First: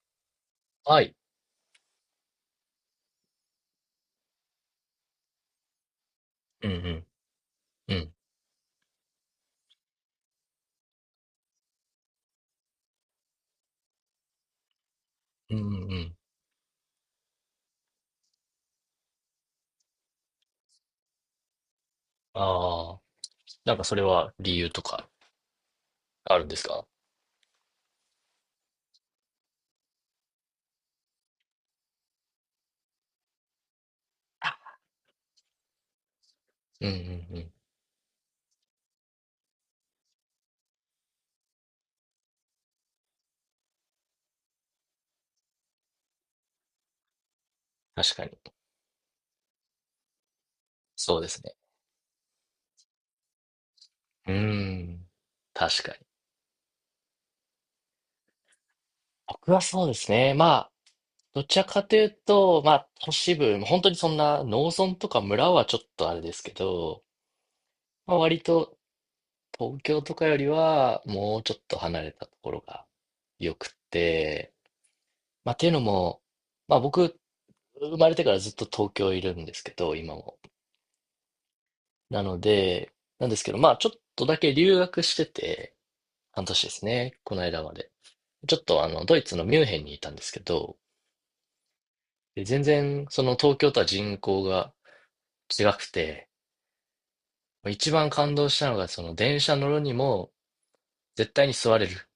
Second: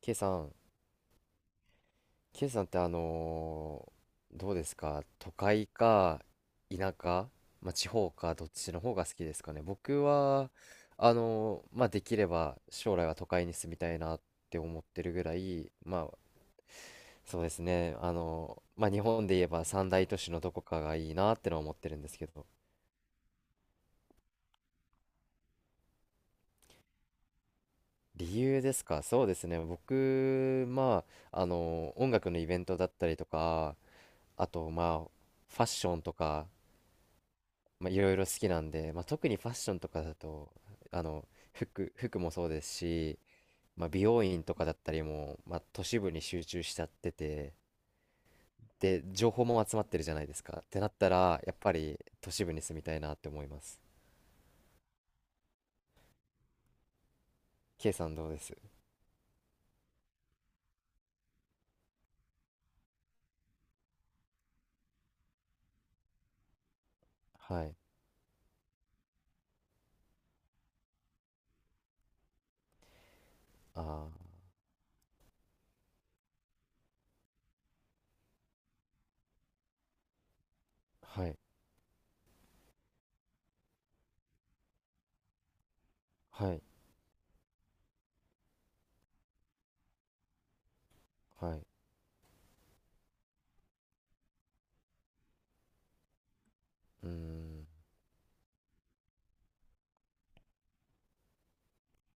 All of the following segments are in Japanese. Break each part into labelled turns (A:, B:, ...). A: K さん、
B: はい。
A: K さんってどうですか？都会か
B: う
A: 田
B: ん
A: 舎、まあ、地
B: うん。う
A: 方
B: ん。
A: かどっちの方が好きですかね。僕は、まあ、できれば将来は都会に住みたいなって思ってるぐら
B: うんうん
A: い、
B: う
A: ま
B: ん。
A: あ、そうですね、まあ、日本で言えば三大都市のどこかがいいなってのは思ってるんですけど、
B: ああ。なんかそれは理由とかあるんですか？
A: 理由ですか？そうですね、僕、まあ、音楽のイベントだったりとか、あと、まあ、ファッションとか、
B: うんうんうん。
A: まあ、いろいろ好きなんで、まあ、特にファッションとかだと、あの、服もそうですし、まあ、美容院とかだったりも、まあ、都市部に集中しちゃってて、
B: 確かに。
A: で、情報も集まってるじゃないですか。ってなった
B: そうで
A: ら、
B: す
A: や
B: ね。
A: っぱり都市部に住みたいなって思います。
B: うーん。確かに。
A: K さんどうです？
B: 僕はそうですね。まあ、どちらかというと、まあ、都市部、本当にそんな農村とか村はちょっとあれですけど、
A: はい。
B: まあ、割と東京とかよりはもうちょっと離れたところが良く
A: あ
B: て、まあ、っていうのも、まあ僕、生まれてからずっと東京いるんですけど、今も。
A: あ、はい、
B: なので、なんですけど、まあ、ちょっとだけ留学してて、半
A: は
B: 年
A: い、
B: ですね、この間まで。ちょっとあの、ドイツのミュンヘンにいたんですけど、
A: はい。
B: で全然、その東京とは人口が違くて、
A: うーん、
B: 一番感動したのが、その電車乗るにも、絶対に座れる。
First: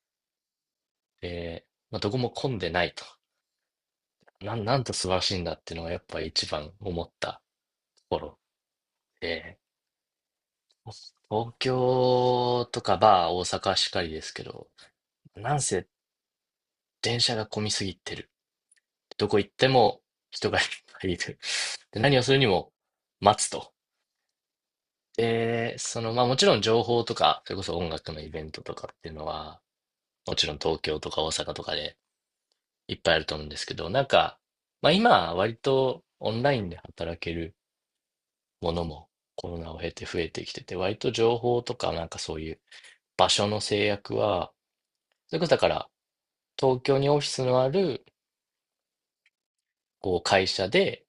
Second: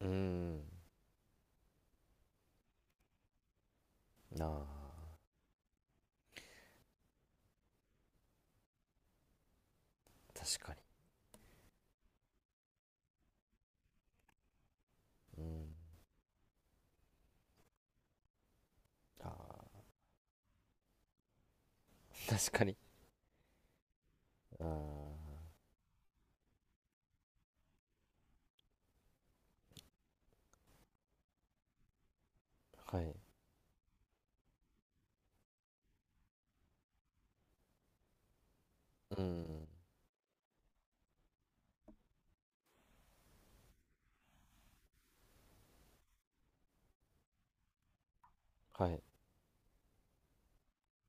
A: うーん、
B: で、まあ、どこも混んでないと。
A: あ
B: なん、
A: あ、
B: なんと素晴らしいんだっていうのが、やっぱ一番思ったところで、
A: 確かに。
B: 東京とか、大阪しかりですけど、
A: う
B: なん
A: ん、
B: せ電車が混みすぎてる。ど
A: あ
B: こ行って
A: あ、
B: も人がいっぱいいる。で、何をするに
A: 確か
B: も
A: に。
B: 待つと。
A: ああ、
B: で、その、まあもちろん情報とか、それこそ音楽のイベントとかっていうのは、もちろん東京とか大阪とかでい
A: は
B: っ
A: い、
B: ぱ
A: う
B: いあると思うんですけど、なんか、まあ今、割とオンラインで働けるものもコロ
A: ん、
B: ナを経て増えてきてて、割と情報とかなんかそういう場所の制約は、それこそだから東京にオフィスのある
A: はい、
B: こう会社で、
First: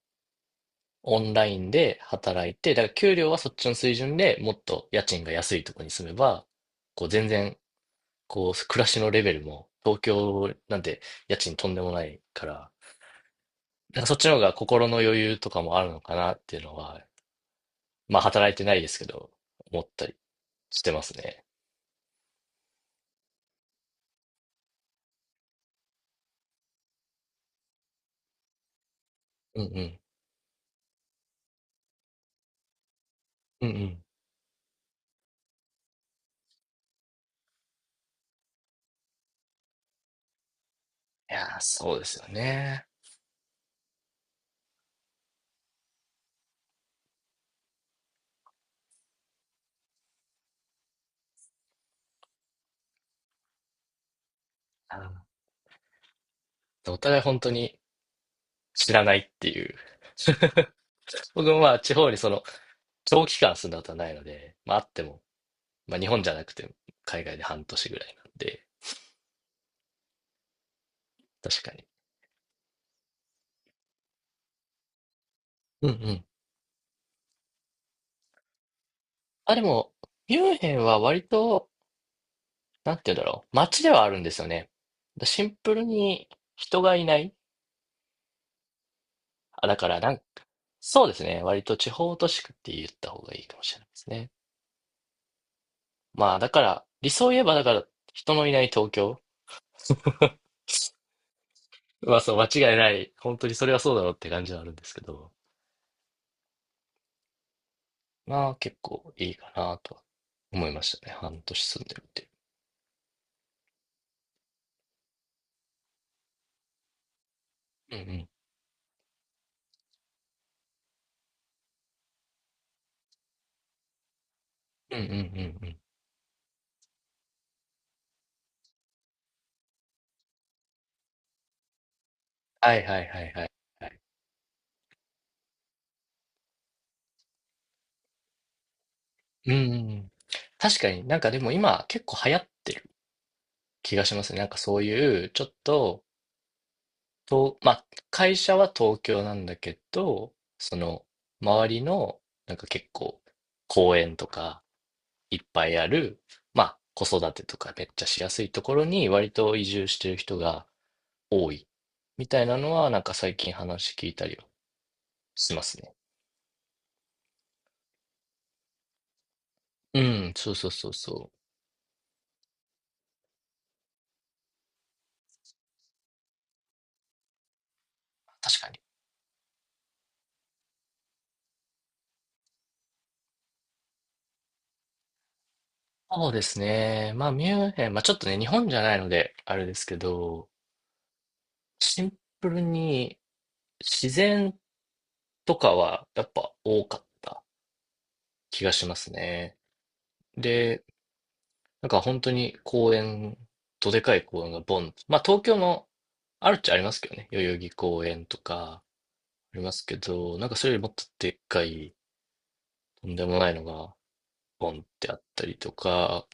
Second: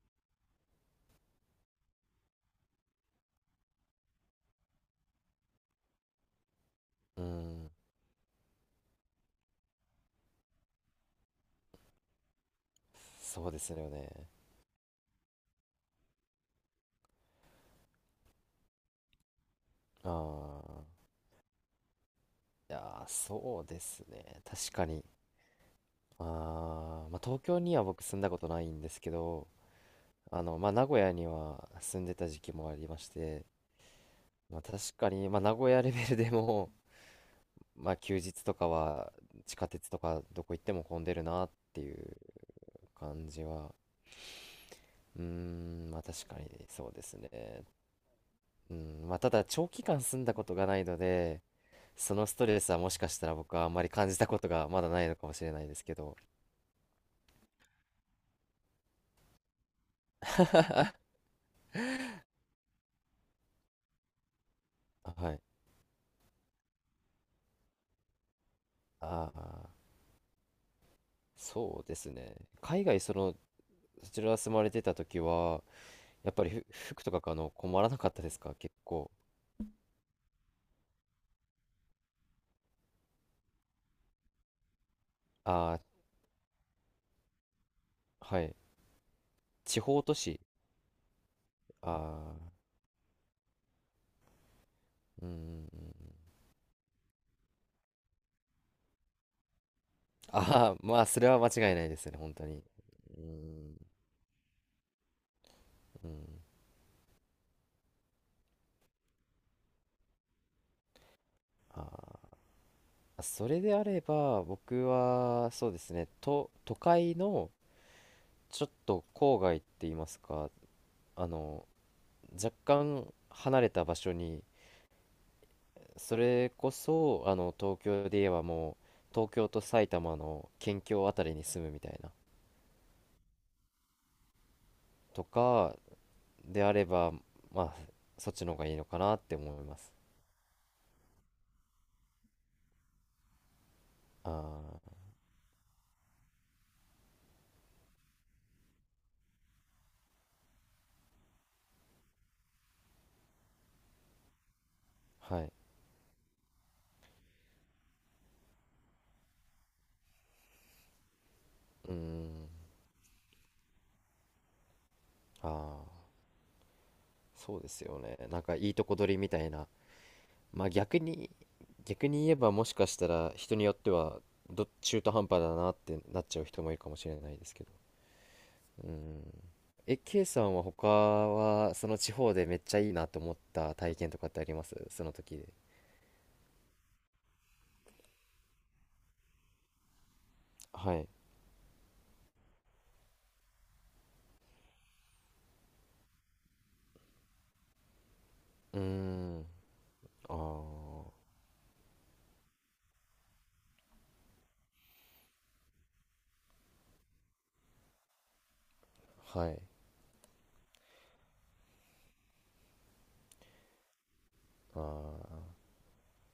B: オンラインで働いて、だから給料はそっちの水準でもっと家賃が安いとこに住めば、こう
A: う
B: 全然、
A: ん。
B: こう暮らしのレベルも東京なんて家賃とんでもないから、
A: そうですよ
B: なんか
A: ね。
B: そっちの方が心の余裕とかもあるのかなっていうのは、まあ働いてないですけど、思った
A: あ
B: りし
A: あ、
B: てますね。
A: いやー、そうですね。確かに。あーまあ、東京には僕住んだことないんですけど、
B: うんうん。
A: まあ、名古屋には住んでた時期もありまして、
B: うんうん。
A: まあ、確かに、まあ、名古屋レベルでも、まあ、休日とかは地下鉄とかどこ行っても混んでる
B: い
A: な
B: や
A: っ
B: ー、
A: てい
B: そうで
A: う
B: すよね。
A: 感じは、うーん、まあ、確かにそうですね。うん、まあ、ただ長期間住んだことがないので、そのストレスはもしかしたら僕はあんまり感じたことがまだ
B: う
A: ないの
B: ん。
A: かもしれないですけど。
B: お互い本当に知らないっていう。僕もまあ地方にその長期間住んだことはないので、まああっても、
A: はい。
B: まあ日本じゃなくて海外で半年ぐらいなんで、
A: ああ、
B: 確か
A: そ
B: に。
A: うですね。海外、その、そちら住まれてた時は、
B: うんうん。
A: やっぱり服とか買うの困らなかったですか？結構。
B: あ、でも、ミュンヘンは割と、なんて言うんだろう、街ではあるんですよね。シンプ
A: あ
B: ルに人がいない。
A: あ、はい。
B: あ、だ
A: 地
B: から
A: 方
B: な
A: 都
B: んか、
A: 市。
B: そうですね。割と
A: あ
B: 地方都市
A: あ、
B: 区って言った方がいいかもしれないですね。
A: うんうんうん。
B: まあだから、理想を言えばだから人のいない東京。
A: ああ、ま あ、それは間違いないです
B: ま
A: ね、
B: あ
A: 本
B: そう、間
A: 当に。
B: 違いない。
A: う
B: 本当にそれ
A: ん、
B: はそうだろうって感じはあるんですけど。
A: うん。
B: まあ結構いいかなとは思いましたね。半年住んでるってい
A: ああ、それであれば、僕は、そうですね、都会の、
B: う。うんう
A: ちょっと郊外って言いますか、あの、若干離れた場所に、
B: ん。うんうんうんうん。
A: それこそ、東京で言えばもう、東京と埼玉の県境あたりに住むみたいな、
B: はいはいはいはいはい。
A: とかであれば、まあ、そっちの方がいいのかなって
B: うん
A: 思い
B: うんう
A: ます。
B: ん。確かになんかでも今結構流行ってる気がしますね。なんかそう
A: あ
B: いうちょっと、まあ、会社は東京なんだけど、その周りのなんか結構公園とか
A: あ、
B: いっ
A: はい。
B: ぱいある、まあ子育てとかめっちゃしやすいところに割と移住してる人が多い
A: うー
B: みたい
A: ん、
B: なのはなんか最近話聞いたりは
A: あ
B: しますね。
A: あ、そうですよね。なんかいいとこ取りみたいな。
B: うん、そう
A: ま
B: そ
A: あ
B: うそう
A: 逆に、
B: そう。
A: 逆に言えばもしかしたら人によっては、中途半端だなってなっちゃう人もいるかもしれないですけど。
B: 確かに。
A: うん。え、K さんは他は、その地方でめっちゃいいなと思った体験とかってあります？その時で。
B: そうですね。まあ、ミュンヘン、まあちょっとね、日本じゃないので、あれですけど、
A: はい。
B: シンプルに自然とかはやっぱ多かった気が
A: うー
B: します
A: ん。
B: ね。
A: あ
B: で、
A: あ。
B: なんか本当に公園、どでかい公園がボン。まあ東京もあるっちゃありますけどね。代々木公園とか
A: は
B: あ
A: い。
B: りますけど、なんかそれよりもっとでっかい、とんでもないのがボンっ
A: あ
B: てあったり
A: あ。
B: とか、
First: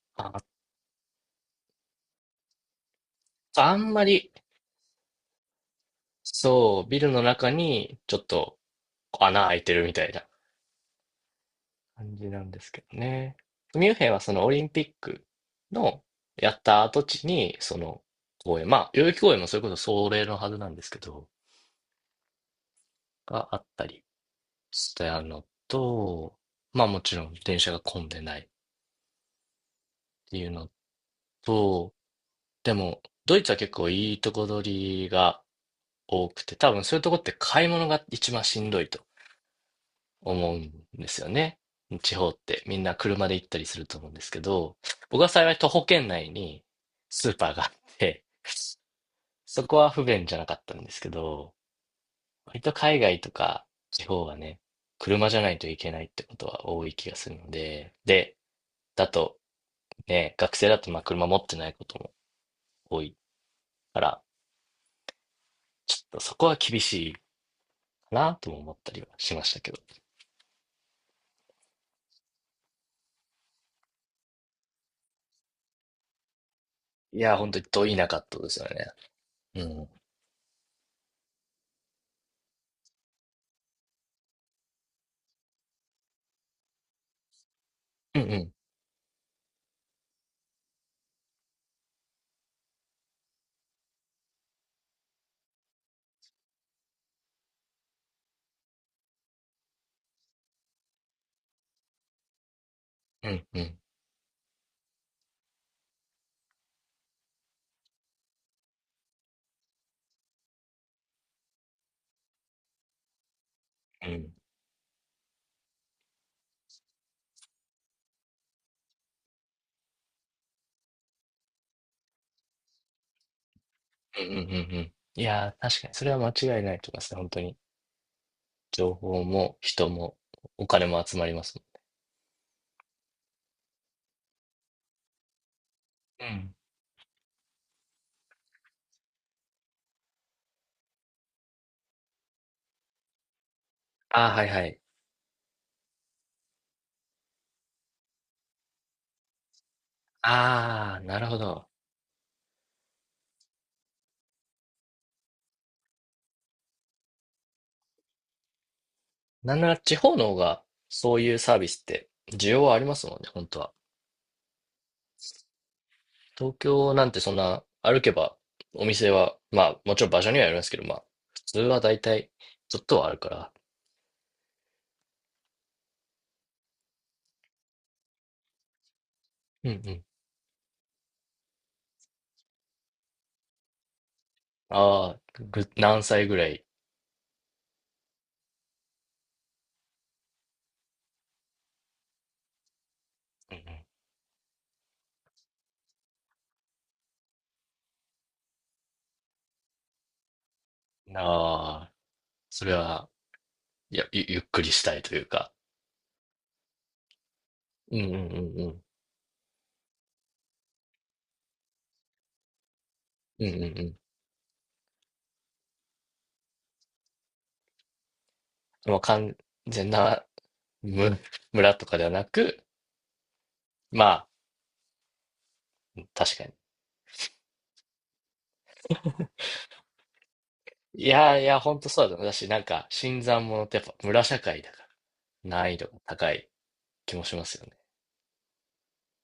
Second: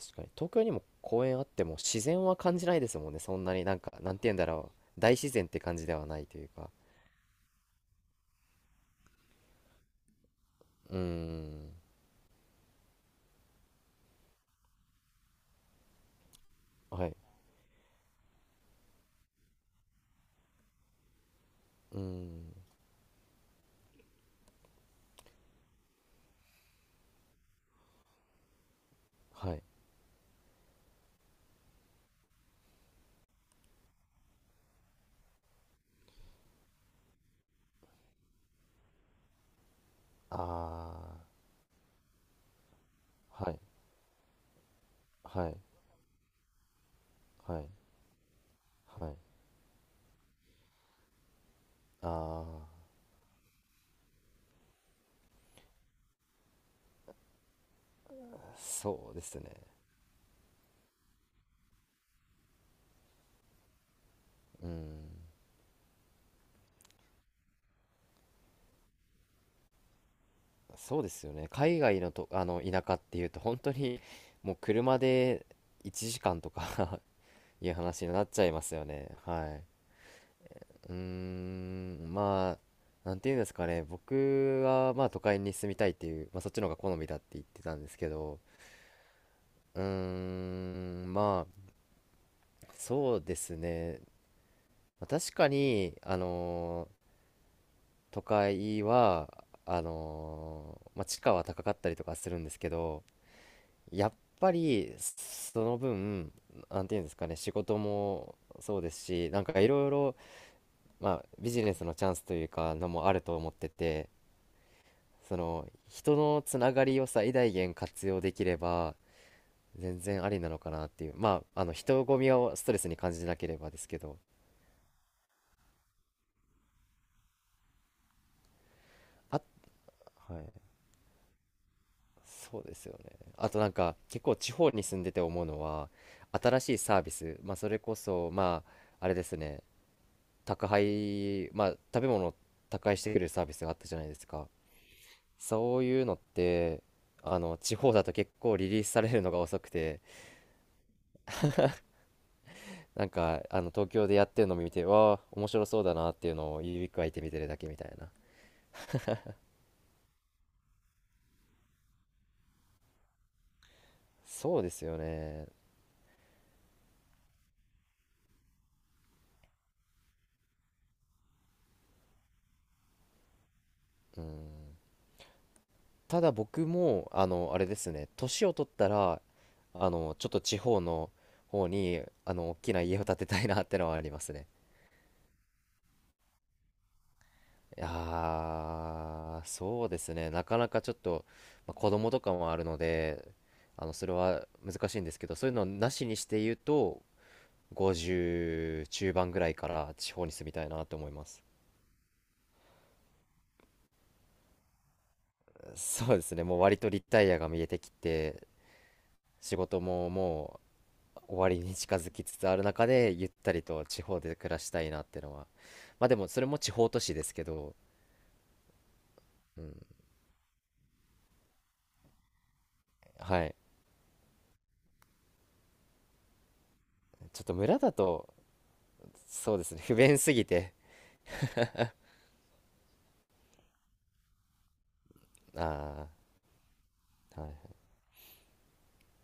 A: 確かに。
B: あ、
A: 東京にも公園あっても自然は感じないですもんね。そんなに
B: あ
A: なんか、
B: んま
A: なんて
B: り、
A: 言うんだろう。大自然って感じではないというか。
B: そう、ビルの中にちょっと穴開いてるみたいな
A: うーん。
B: 感じなんですけどね。ミュンヘンはそのオリンピックのやった跡
A: はい。
B: 地に、その公園、まあ、代々木公園もそれこそそれのはずなんですけど、
A: うーん。
B: があったりしてあるのと、まあもちろん電車が混んでないっ
A: はい。
B: ていうのと、でも、ドイツは結構いいとこ取りが多くて、多分そういうとこって買い物が一番しんどいと思うんです
A: あ
B: よね。地方ってみんな車で行
A: あ。
B: っ
A: は
B: た
A: い。
B: りすると思うんですけど、僕は
A: は
B: 幸い
A: い。
B: 徒歩圏内にスーパー
A: は
B: が
A: い。
B: あって、
A: はい。
B: そこは不便じゃなかったんですけど、割と
A: あ
B: 海外とか地方はね、車じゃないといけないってことは多い気がするので、で、
A: あ。
B: だ
A: そうです
B: と
A: ね。
B: ね、学生だとまあ車持ってないことも多いから、
A: うーん。
B: ちょっとそこは厳しいかなとも思ったりはしましたけど。
A: そうですよね。海外のと、あの田舎っていうと本当にもう車で1時間とか
B: いや、本当 に
A: いう
B: 遠いな
A: 話に
B: か
A: な
B: っ
A: っ
B: た
A: ちゃ
B: で
A: い
B: す
A: ま
B: よ
A: すよ
B: ね。
A: ね。はい。
B: うん。
A: うーん、まあ、なんていうんですかね。僕はまあ都会に住みたいっていう、まあそっちの方が好みだって言ってたんですけ
B: うんう
A: ど、
B: ん。
A: うーん、まあ、そうですね。まあ確かに、都会は、まあ地価は高かったりとかするんですけど、
B: うんうん。
A: やっぱりその分、なんていうんですかね、仕事もそうですし、なんかいろいろ、まあビジネスのチャンスというかのもあると思って
B: う
A: て、
B: ん。
A: その人のつながりを最大限活用できれば全然ありなのかなっていう、まああの人混みをストレスに感じなければですけど。
B: うんうんうんうん。いやー、確かにそれは間違いないと思いますね、本当に。情報
A: あ、
B: も人も
A: はい、
B: お金も集まります
A: そうですよね。あと、なんか結構地方に住んでて思うのは、
B: もん。うん。
A: 新しいサービス、まあそれこそ、まあ、あれですね、宅配、まあ、食べ物を宅配してくれるサービスがあったじゃないで
B: あ
A: す
B: あ、は
A: か。
B: いはい。
A: そういうのって、地方だと結構リリースされるのが遅くて、
B: ああ、なるほど。
A: なんか、東京でやってるのを見て、わあ、面白そうだなっていうのを指くわえて見てるだけみたいな。
B: なんなら地方の方がそういうサービスって需要はありますもんね、本当は。
A: そうですよね。
B: 東京なんてそんな歩けばお店は、まあ、もちろん場所にはよりますけど、まあ、普通はだいたいちょっとはあるから。
A: うん。ただ僕も、あれですね、年を取ったら、
B: うんうん。
A: ちょっと地方の方に、大きな家を建てたいなってのはありますね。
B: ああ、何歳ぐらい？
A: いやーそうですね。なかなかちょっと、まあ、子供とかもあるので、
B: うん
A: それは難しいんですけど、そういうのなしにして言うと、50中盤ぐらいから地方に住みたいなと思
B: う
A: い
B: ん。あ
A: ます。
B: あ、それは、いや、ゆっくりしたいというか。
A: そうですね。もう割とリタイアが見えてき
B: うんうんう
A: て、
B: んうん。
A: 仕事ももう終わりに近づきつつある中で、ゆっ
B: うん
A: た
B: うん
A: りと
B: う
A: 地方で暮らしたいなってのは。まあでも、それも地方都市ですけど、
B: ん。もう完
A: うん、
B: 全なむ村とかではなく、
A: はい。
B: まあ、確かに。
A: ちょっと村だと、そうですね。不便すぎて、
B: いやいや、ほんとそうだと思う。だし、なんか、新参者ってやっぱ村社会だから、難易度が
A: ああ。
B: 高い気もし
A: は
B: ますよね。
A: い。